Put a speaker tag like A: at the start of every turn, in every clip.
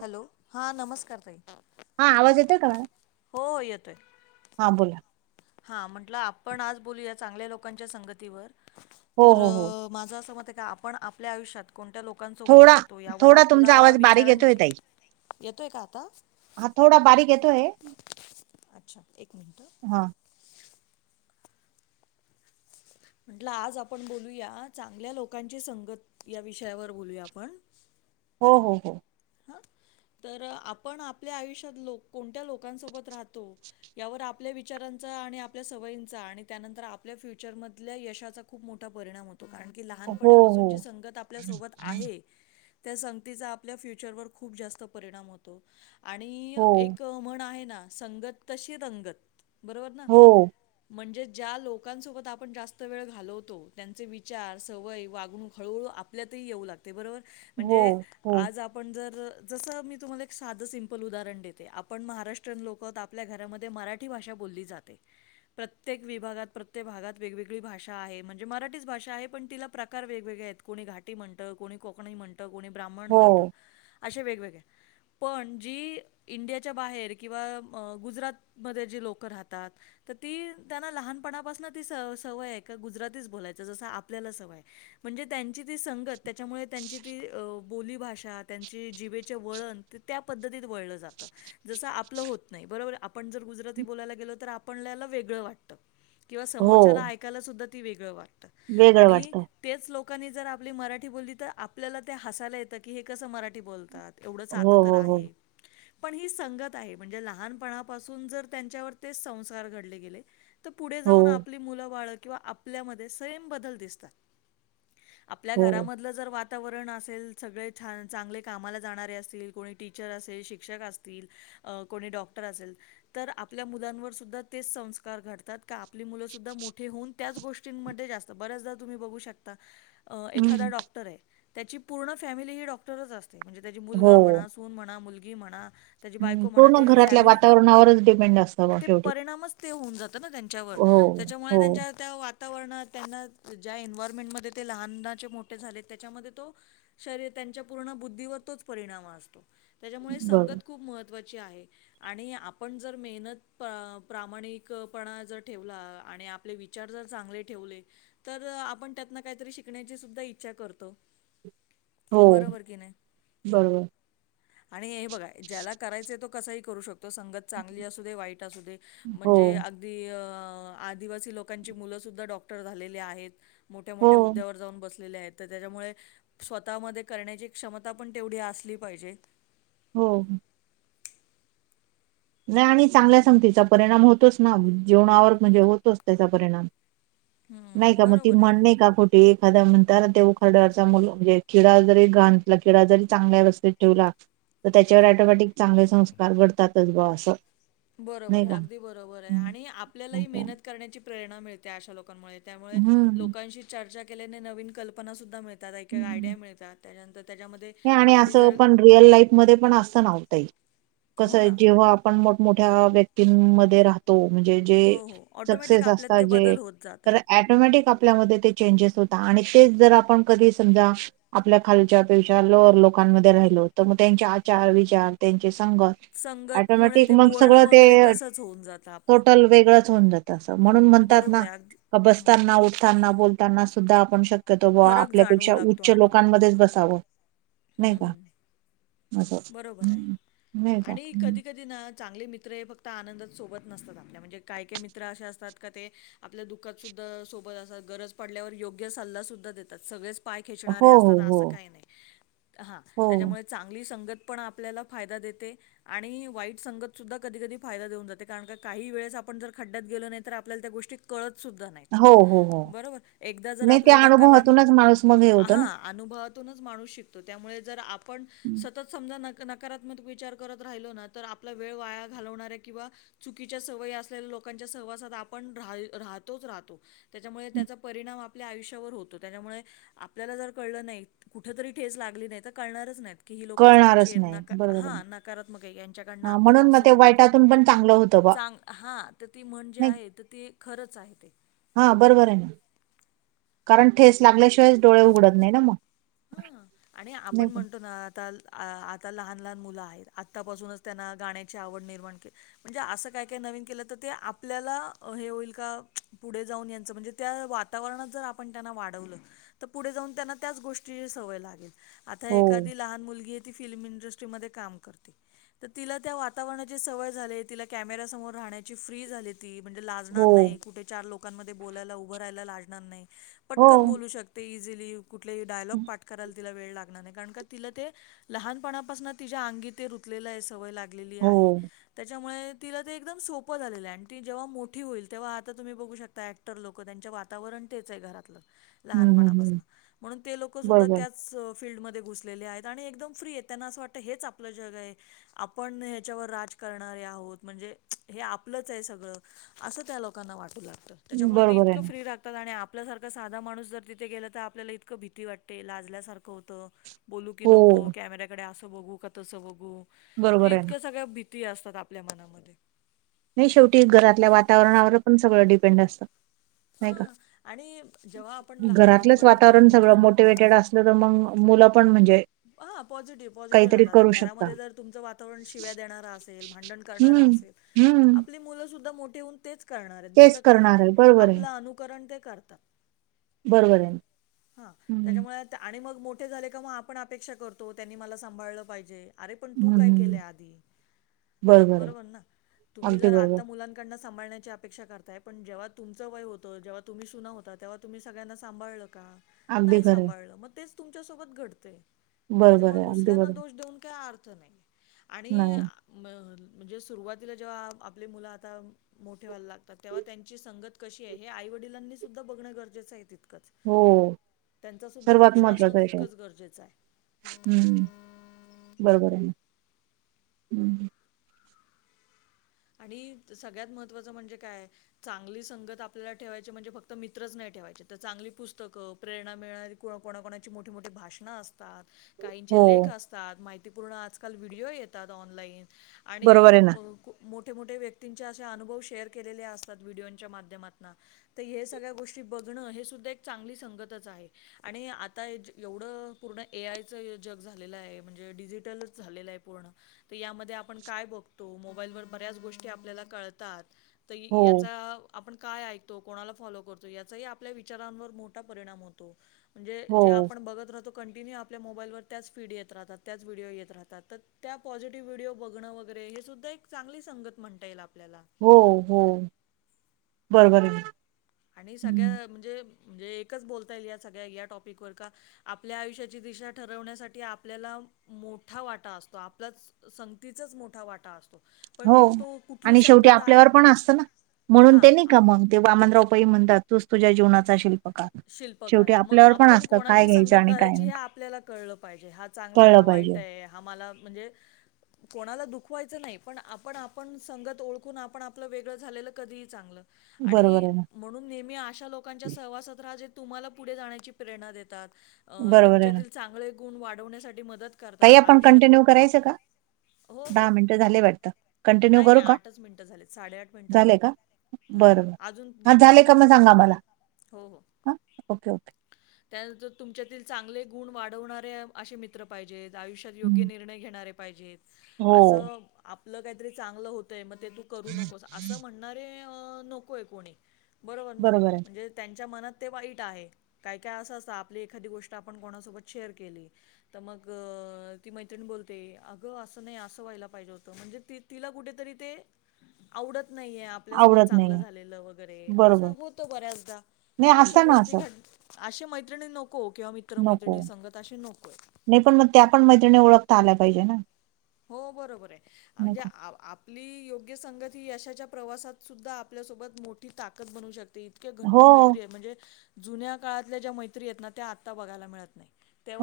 A: Hello हां नमस्कार ताई
B: हा आवाज येतोय का
A: हो येतोय
B: हां बोला
A: हां म्हटलं आपण आज बोलूया चांगल्या लोकांच्या संगतीवर
B: हो
A: तर
B: हो हो
A: माझं असं मत आहे का आपण आपल्या आयुष्यात कोणत्या लोकांसोबत
B: थोडा
A: राहतो यावर
B: थोडा तुमचा
A: आपला
B: आवाज बारीक येतोय
A: विचारांची
B: ताई.
A: येतोय का आता
B: हा थोडा बारीक येतोय
A: अच्छा एक मिनट
B: हा
A: म्हंटलं आज आपण बोलूया चांगल्या लोकांची संगत या विषयावर बोलूया आपण
B: हो हो हो
A: हा तर आपण आपल्या आयुष्यात लोक कोणत्या लोकांसोबत राहतो यावर आपल्या विचारांचा आणि आपल्या सवयींचा आणि त्यानंतर आपल्या फ्युचरमधल्या यशाचा खूप मोठा परिणाम होता
B: हो हो
A: ल सं आपल्याोत त्या आपल्या चर वर खूप जात परिणाम होतो आणि
B: हो
A: एक म्हण आहे ना संगत तशी दंगत बरोबर ना
B: हो
A: म्हणजे ज्या लोकांना लोकांसोबत आपण जास्त वेळ घालवतो त्यांचे विचार सवय वागणूक हळूहळू आपल्यातही येऊ लागते ते बरोबर म्हणजे
B: हो
A: आज आप पण जर जस मी तुम्हाला एक साध सिम्पल उदाहरण देते आपण महाराष्ट्रियन लोक आहोत आप आपल्या घरामध्ये मराठी भाषा बोलली जाते प्रत्येक विभागात प्रत्येक भागात वेगवेगळी भाषा आहे म्हणजे मराठीच भाषा आहे पण तिला प्रकार वेगवेगळे आहेत कोणी घाटी म्हणत, कोणी कोकणी म्हणतं, कोणी ब्राह्मण
B: हो
A: म्हणतं असे वेगवेगळे. पण जी इंडियाच्या बाहेर, किंवा गुजरातमध्ये जी लोक राहतात तर ती त्यांना लहानपणापासून ती स सवय आहे, का गुजरातीच बोलायचं, जसं आपल्याला सवय आहे. म्हणजे त्यांची ती संगत, त्याच्यामुळे त्यांची ती बोलीभाषा त्यांचे जीभेचे वळण, ते त्या पद्धतीत वळलं जातं. जसं आपलं होत नाही, बरोबर. आपण जर गुजराती बोलायला गेलो, तर आपणला वेगळं वाटतं. किंवा
B: हो
A: समोरच्याला ऐकायला सुुद्धा ती वेगळं वाटतं,
B: वेगळं
A: आणि
B: वाटतं
A: तेच लोकांनी जर आपली मराठी बोलली तर, आपल्याला ते हसायला येतं की, हे कसं मराठी बोलतात. येवढ साध
B: हो
A: तर
B: हो हो
A: आहे. पण ही संगत आहे, म्हणजे लहानपणापासून जर त्यांच्यावर ते संस्कार घडले गेले. तर पुढे
B: हो
A: जाऊन आपली मुलं बाळ, किंवा आपल्यामध्ये सैम बदल दिसतात. आपल्या
B: हो
A: घरामधलं जर वातावरण असेल, सगळे छान चांगले कामाला जाणारे असतील, कोणी टीचर असेल, शिक्षक असतील अ कोणी डॉक्टर असेल, तर आपल्या मुलांवर सुद्धा तेच संस्कार घडतात. का आपली मुलं सुद्धा मोठे होऊन त्याच गोष्टींमध्ये जास्त, बऱ्याचदा तुम्ही बघू शकता एखादा
B: हम्म.
A: डॉक्टर आहे, त्याची पूर्ण फॅमिली ही डॉक्टरच असते, म्हणजे त्याची
B: हो
A: मुलगा म्हणास सुन म्हणा, मुलगी म्हणा, त्याची
B: हम्म.
A: बायको म्हणा,
B: पूर्ण
A: ते
B: घरातल्या
A: फॅमिलीच
B: वातावरणावरच डिपेंड असतं बघ
A: ते
B: शेवटी
A: परिणामाच ते होऊन जात ना त्यांच्यावर,
B: हो
A: त्याच्यामुळे
B: हो
A: त्यांच्या त्या वात वातावरणात, त्यांना ज्या एन्वयरमेंटमध्ये ते लहनाचे मोठे झाले, त्याच्यामध्ये तो शरीर त्यांच्या पूर्ण बुद्धीवर तोच परिणाम असतो, त्याच्यामुळे
B: बरोबर
A: संगत खूप महत्त्वाची आहे. आणि आपण जर मेहनत, प प्रामाणिकपणा, जर ठेवला, आणि आपले विचार जर चांगले ठेवले, तर आपण त्यातनं काही शिकण्याची सुद्धा इच्छा करतो.
B: हो
A: बरोबर कि नाही,
B: बरोबर
A: आणि हे बघा ज्याला करायचंय तो कसाही करू शकतो, संगत चांगली असू दे, वाईट असू दे,
B: हो
A: म्हणजे दी आदिवासी लोकांची मुलं सुद्धा डॉक्टर झालेली आहेत. मोठ्या
B: हो
A: मोठ्या उद्यावर जाऊन बसलेले आहेत, तर त्याच्यामुळे स्वतः मध्ये करण्याची क्षमता पण तेवढी असली पाहिजे.
B: हो. नानी चांगल्या संगतीचा परिणाम होतोच ना, जीवनावर म्हणजे होतोच त्याचा परिणाम. नाही
A: हम्म
B: का, मग ती
A: बरोबर आहे
B: म्हण नाही कु एखादा म्हणतात ना, उघड्यावरच मूळ जे किडा जरी घाणीतला किडा जरी चांगल्या रस्त्यात ठेवला तर त्याच्यावर ॲटोमॅटीक चांगले संस्कार घडतातच बा असं.
A: बरोबर
B: नाही
A: आहे,
B: का.
A: अगदी बरोबर आहे, आणि आपल्यालाही
B: अच्छा
A: मेहनत करण्याची प्रेरणा मिळते, अशा लोकांमुळे त्यामुळे
B: हम्म
A: लोकांशी चर्चा केल्याने नवीन कल्पनासुद्धा मिळतात, एकायला आयडिया मिळतात. त्याच्यानंतर त्याच्यामध्ये
B: हे आणि
A: आपली
B: असं
A: जर
B: पण रिअल लाईफ मध्ये पण असताना हो ताई,
A: हो
B: कसय
A: ना
B: जेव्हा पण मोठमोठ्या व्यक्तीमध्ये राहतात तो म्हणजे जे
A: हो, हो. ऑटोमॅटिक
B: सक्सेस
A: आपल्यात
B: असतात,
A: ते
B: जे
A: बदल होत जातात.
B: ॲटोमॅटिक आपल्यामध्ये ते चेंजेस होता, आणि तेच जर आपण कधी समजा आपल्या खालच्यापेक्षा लोअर लोकांमध्ये राहिलो, तर मग त्यांचे आचार, विचार, त्यांचे संगत
A: संगतमुळे
B: ॲटोमॅटिक
A: ते
B: मग
A: बोलणं
B: सगळं
A: वगैरे
B: ते,
A: तसंच होऊन जातं आपलं.
B: टोटल वेगळंच होऊन जात. तसं म्हणून
A: हं,
B: म्हणतात
A: बरोबर
B: ना,
A: आहे अगदी.
B: का
A: हं.
B: बसताना, उठताना, बोलत ताना सुद्धा आपण शक्यतो बा,
A: फरक जाणवू
B: आपल्यापेक्षा उच्च लोकांमध्येच बसावं.
A: हम्
B: नाही का
A: हम्,
B: असं
A: बरोबर आहे.
B: हं. नाही का
A: आणि
B: हं.
A: कधी कधी ना चांगले मित्र हे फक्त आनंदात सोबत नसतात आपल्या म्हणजे काय काही मित्र असे असतात का ते आपल्या दुःखात सुद्धा सोबत असतात गरज पडल्यावर योग्य सल्ला सुद्धा देतात सगळेच पाय खेचणारे
B: हो हो
A: असतात
B: हो
A: अस काही नाही हा
B: हो
A: त्याच्यामुळे चांग ली संगत पण आपल्याला फायदा देते. आणि वाईट संगत सुद्धा कधी कधी फायदा देऊन जाते कारण का काही वेळेस आपण जर खड्डयात गेलो नाही तर आपल्याला त्या गोष्टी कळत सुद्धा नाही
B: हो हो हो
A: बरोबर? एकदा जर
B: नाही त्या
A: आपल्याला धक्का लाग
B: अनुभवातूनच माणूस मग हे होतं
A: हा.
B: ना
A: अनुभवातूनच माणूस शिकतो त्यामुळे जर आपण
B: हं,
A: सतत समजा न नकारात्मक विचार करत राहिलो ना तर आपला वेळ वाया घालवणारे किंवा चुकीच्या सवयी असलेल्या लोकांच्या सहवासात आपण रा राहतोच राहतो. त्याच्यामुळे
B: हं.
A: त्याचा परिणाम आपल्या आयुष्यावर होतो. त्याच्यामुळे आपल्याला जर कळलं नाही कुठ तरी ठेच लागली नाही तर कळणारच नाय. की ही लोकं चुकीची
B: कळणारच
A: आहेत
B: नाही
A: नका
B: बरोबर आहे
A: हा नकारात्मक आहे यांच्याकडनं
B: हा
A: आपल्याला
B: म्हणून मग
A: असं
B: ते
A: होत तस
B: वाईटातून पण चांगलं होतं बा
A: चांगल हा तर ती महन जी
B: नाही
A: आहे तर ती खरंच आहे ते.
B: हा बरोबरये कारण ठेच लागल्याशिवाय डोळे उघडत नाही ना मग?
A: हा आणि आपण
B: नाही का
A: म्हणतो ना आता आ आता लहान लहान मुलं आहेत आत्तापासूनच त्यांना गाण्याची आवड निर्माण केली म्हणजे असं काय काय नवीन केलं तर ते आपल्याला हे होईल का पुढे जाऊन यांच म्हणजे त्या वातावरणात जर आपण त्यांना वाढवलं तर पुढे जाऊ त्यांना त्याच गोष्टी सवय लागेल आता
B: हो
A: एखादी लहान मुलगीये ती फिल्म इंडस्ट्रीमध्ये काम करते. तर तिला त्या वातावरणाची सवय झालिये तिला कॅमेरा्या समोर राहण्याची फ्री झाली. ती म्हणजे लाजणार
B: हो
A: नाही कुठे चार लोकांमध्ये बोलायला उभ राहयला लागणार नाही
B: हो
A: पटकन बोलू शकत ते इझीली कुठलेही डायलॉग पाठ करायला तिला वेळ लागणार नाही. कारण का तिला ते लहानपणापासून तिच्या अंगी ते रुतलेलेय सवय लागल लागलेली
B: हो
A: आहे त्याच्यामुळे तिला ते एकदम सोपं झालीलये आणि ती जेव्हा मोठी होईल तेव्हा आता तुम्ही बघू शकता ऍक्टर लोक त्यांच्या वातावरणामध्ये वातावरण तेच आहे घरातलं
B: हम्म हम्म हम्म
A: लहानपणापासून म्हणून ते लोक सुधा
B: बरोबर
A: त्या सो त्याच फीलल्डमध्ये घुसलेले आहेत आणि एकदम फ्री आहे त्यांना असं वाटतं हेच आपलं जगये. आपण ह्याच्यावर राज करणारे आहोत म्हणजे हे आपलंच ये सगळं. असं त्या लोकांना वाटू लागतं. त्याच्यामुळे ते
B: बरोबर
A: इतक
B: आहे ना
A: फ्री राहतात आणि आपल्यासारखा साधा माणूस जर तिथे गेला तर आपला इतकं भीती वाट ते लाजल्यासारखं होतं बोलू की
B: हो
A: नको कॅमेऱ्याकडे असं बघू का तसं बघू?
B: बरोबर आहे ना
A: इतक्या सगळ्या भीती असतात आपल्या मनामध्ये
B: नाही शेवटी घरातल्या वातावरणावर पण सगळं डिपेंड असतं. नाही का?
A: हा आणि जेव्हा आपण
B: घरातलंच
A: लहानपणी जेव्हा
B: वातावरण
A: मित्र
B: सगळं
A: नि
B: मोटिवेटेड असत. मग मुलं पण म्हणजे
A: हा पॉझिटिव्ह, पॉझिटिव्ह
B: काहीतरी
A: राहत आता
B: करू शकता
A: घरामध्ये जर तुमचं वातावरण शिव्या देणारं असेल भांडण करणारा
B: हम्म
A: असेल.
B: हम्म
A: आपली मुलं सुद्धा मोठे होऊन तेच करणारयेत
B: तेच
A: दुसरं काही
B: करणार
A: नाही
B: आहे बरोबर आहे
A: आपलं अनुकरण ते करतात.
B: बरोबर आहे
A: हा
B: हम्म
A: त्याच्यामुळे आणि मग मोठे झाले का मग आपण अपेक्षा करतो त्यांनी मला सांभाळलं पाहिजे. अरे! पण तू काय
B: हम्म
A: केलंय आधी बरोबर ना तुम्ही
B: अगदी
A: जर
B: बरोबर
A: आता मुलांना सांभाळण्याची अपेक्षा करताय पण जेव्हा तुमचं वय होतं जेव्हा तुम्ही सुना होता तेव्हा तुम्ही सगळ्यांना सांभाळलं का
B: अगदी
A: नाही
B: खरं आहे
A: सांभाळलं मग तेच तुमच्यासोबत घडतय.
B: बरोबर
A: त्याच्यामुळे
B: आहे अगदी
A: दुसऱ्यांना
B: बरोबर
A: दोष देऊन काही अर्थ नाही आणि
B: नाही
A: म म्हणजे सुरुवातीला जेव्हा आपले मुलं आता मोठे व्हायला लागतात तेव्हा त्यांची संगत कशी आहे हे आई वडिलांनी सुद्धा बघणं गरजेचं आहे तितकंच.
B: हो
A: त्यांच सुद्धा
B: सर्वात
A: लक्ष असणं
B: महत्त्वाचं आहे ते
A: तितकंच गरजेचं आहे.
B: हम्म बरोबर आहे हम्म.
A: आणि सगळ्यात महत्त्वाचं म्हणजे काय चांगली संगत आपल्याला ठेवायची म्हणजे फक्त मित्रच नाही ठेवायचे तर चांगली पुस्तकं प्रेरणा मिळणारी कोणाकणाची मोठी मोठी भाषणं अस तात
B: हो
A: काहीचे लेख असतात माहितीपूर्ण आजकाल व्हिडिओ येतात ऑनलाईन आणि
B: बरोबर आहे ना
A: ब मोठे मोठे व्यक्तींचे अशे अनुभव शेअर केलेले असतात व्हिडिओच्या माध्यमातन तर हे सगळ्या गोष्टी बघणं हे सुद्धा एक चांगली संगतच आहे. आणि आता एवढं पूर्ण ए आयचं जग झालेलं आहे म्हणजे डिजिटलच झालेलं आहे पूर्ण तर यामध्ये आपण काय बघतो मोबाईलवर बऱ्याच गोष्टी आपल्याला कळतात तर
B: हो
A: याचा आपण काय ऐकतो कोणाला फॉलो करतो याचाही आपल्या विचारांवर मोठा परिणाम होतो. म्हणजे
B: हो
A: जे आपण बघत राहतो. कंटिन्यू आपल्या मोबाईलवर त्याच फीड येत राहतात त त्या पॉझिटिव्ह व्हडिओ बघणं व वगैरे हे सुद्धा एक चांगली संगत म्हणता येईल आपल्याला.
B: हो हो बरोबर आहे.
A: आणि सगळ्या म्हणजे म्हणजे एकच बोलता येईल या सगळ्या या टॉपिकवर का आपल्या आयुष्याची दिशा ठरवण्यासाठी आपल्याला मोठा वाटा असतो आपलाच संगतीचाच मोठा वाटा असतो.
B: हो
A: पण तो कुठली
B: आणि शेवटी
A: संगत आहे
B: आपल्यावर पण असतं ना म्हणून
A: हां.
B: ते नाही का मंग ते वामनराव पाही म्हणतात तूच तुझ्या जीवनाचा शिल्पकार.
A: शिल्पकार
B: शेवटी
A: आहे मग
B: आपल्यावर पण
A: आपण
B: असतं काय
A: कोणाची
B: घ्यायचं
A: संगत
B: आणि काय
A: धरायची हे
B: नाही
A: आपल्याला कळलं पाहिजे हा चांगला आहे
B: कळलं
A: हा वाईट
B: पाहिजे
A: आहे हा मला म्हणजे कोणाला दुखवायचं नाही पण आपण आपण संगत ओळखून आपण आपलं वेगळं झालेलं कधीही चांगलं.
B: बरोबर
A: आणि
B: आहे ना
A: म्हणून नेहमी अशा लोकांच्या सहवासात त्राजे तुम्हाला पुढे जाण्याची प्रेरणा देतात अ
B: बरोबर आहे
A: तुमच्या
B: ना
A: तील चांगले गुण वाढवण्यासाठी मदत
B: ताई
A: करतात.
B: आपण
A: आयुष्यात
B: कंटिन्यू करायचं का?
A: हो, हो.
B: दहा मिनट झाले वाटतं कंटिन्यू
A: नाही,
B: करू
A: नाही
B: का
A: मिनिटं झालेत. मिनिटं
B: झालेय
A: झालेत.
B: का.
A: हां, हां.
B: बरोबर
A: अजून
B: हा झाले
A: मिनिटं
B: का
A: आहे.
B: मग सांगा मला.
A: हो हो.
B: हा ओके ओके.
A: त्यानंतर तुमच्यातील चांगले गुण वाढवणाऱ्या असे मित्र पाहिजेत आयुष्यात योग्य
B: हम्म.
A: निर्णय घेणारे पाहिजेत
B: हो
A: असं आपलं काहीतरी चांगलं होतंय मग ते तू करू नकोस असं म्हणणारे अ नकोय कोणी. बरोबर ना म्हणजे त्यांच्या मनात ते वाईट आहे काय काय असं असतं आपली एखादी गोष्ट आपण कोणासोबत शेअर केली तर मग ती मैत्रिणी बोलते अगं असं नाही असं व्हायला पाहिजे होतं म्हणजे ती तिला कुठेतरी ते आवडत नाहीये आप आपल्यासोबत
B: आवडत
A: चांगलं
B: नाही
A: झालेलं वगैरे असं
B: बरोबर
A: होतं बऱ्याचदा
B: नाही
A: तर अशा
B: असतं ना
A: गोष्टी
B: असं
A: घड अशे मैत्रिणी नको किंवा मित्र
B: नको
A: मैत्रिणी संगत अशी नको.
B: नाही पण मग त्या पण मैत्रिणी ओळखता आल्या पाहिजे ना.
A: हो बरोबर आहे म्हणजे अ
B: नको
A: आप आपली योग्य संगत ही यशाच्या प्रवासात सुद्धा आपल्यासोबत मोठी ताकद बनू शकते इतके घट्ट
B: हो
A: मैत्री आहेत म्हणजे जुन्या काळातल्या ज्या मैत्री आहेत ना त्या आता बघायला मिळत नाही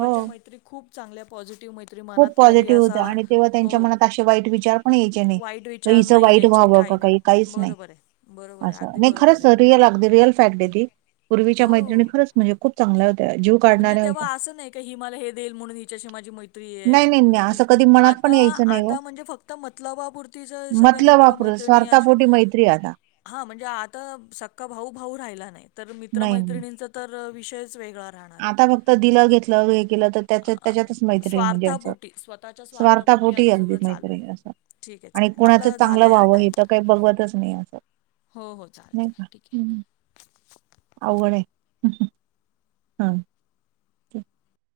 B: हो
A: मैत्री खूप चांगल्या पॉझिटिव्ह मैत्री
B: खूप
A: मनात काही
B: पॉझिटिव्ह
A: असा
B: होता आणि तेव्हा
A: हो
B: त्यांच्या मनात असे वाईट विचार पण यायचे नाही
A: वाईट
B: का
A: विचार
B: इचं
A: नाही
B: वाईट
A: यायचे
B: व्हावं का
A: नाही.
B: काही काहीच नाही
A: बरोबर आहे, बरोबर आहे,
B: असं
A: अगदी
B: नाही
A: बरोबर
B: खरच
A: आहे.
B: रिअल अगदी रिअल फॅक्ट आहे ती पूर्वीच्या
A: हो
B: मैत्रिणी खरच म्हणजे खूप चांग होत्या जी
A: म्हणजे तेव्हा असं नाही का हि मला हे देई म्हणून हिच्याशी माझ माहिती
B: नाही नाही नाही असं कधी मनात पण
A: आता
B: यायचं नाही हो
A: आता म्हणजे फक्त मतलबापुरती सगळ
B: मतलब वापरू स्वार्तापोटी मैत्री आता
A: हा म्हणजे आता सक्का भाऊ भाऊ राहिला नाही तर
B: नाही नाही
A: मित्रमैत्रिणींचा तर विषयच वेगळा राहणार आहे.
B: आता फक्त दिलं घेतलं हे केलं तर त्या
A: अ,
B: त्याच्यातच मैत्रीणी म्हणजे असं
A: स्वार्थापोटी स्वतःच्या
B: स्वार्थ
A: स्वार्थापोटी
B: पोटी
A: आता
B: अदी
A: सगळं
B: मत
A: चालू आहे.
B: असं
A: ठीक आहे
B: आणि
A: चालेल
B: कुणाचं
A: आपला
B: चांगलं
A: झालाय हा
B: व्हावं हे
A: टाईम
B: तर काही बघतच नाही असं
A: हो हो चालेल चालेल ठीक आहे
B: अवघण आहे हा अ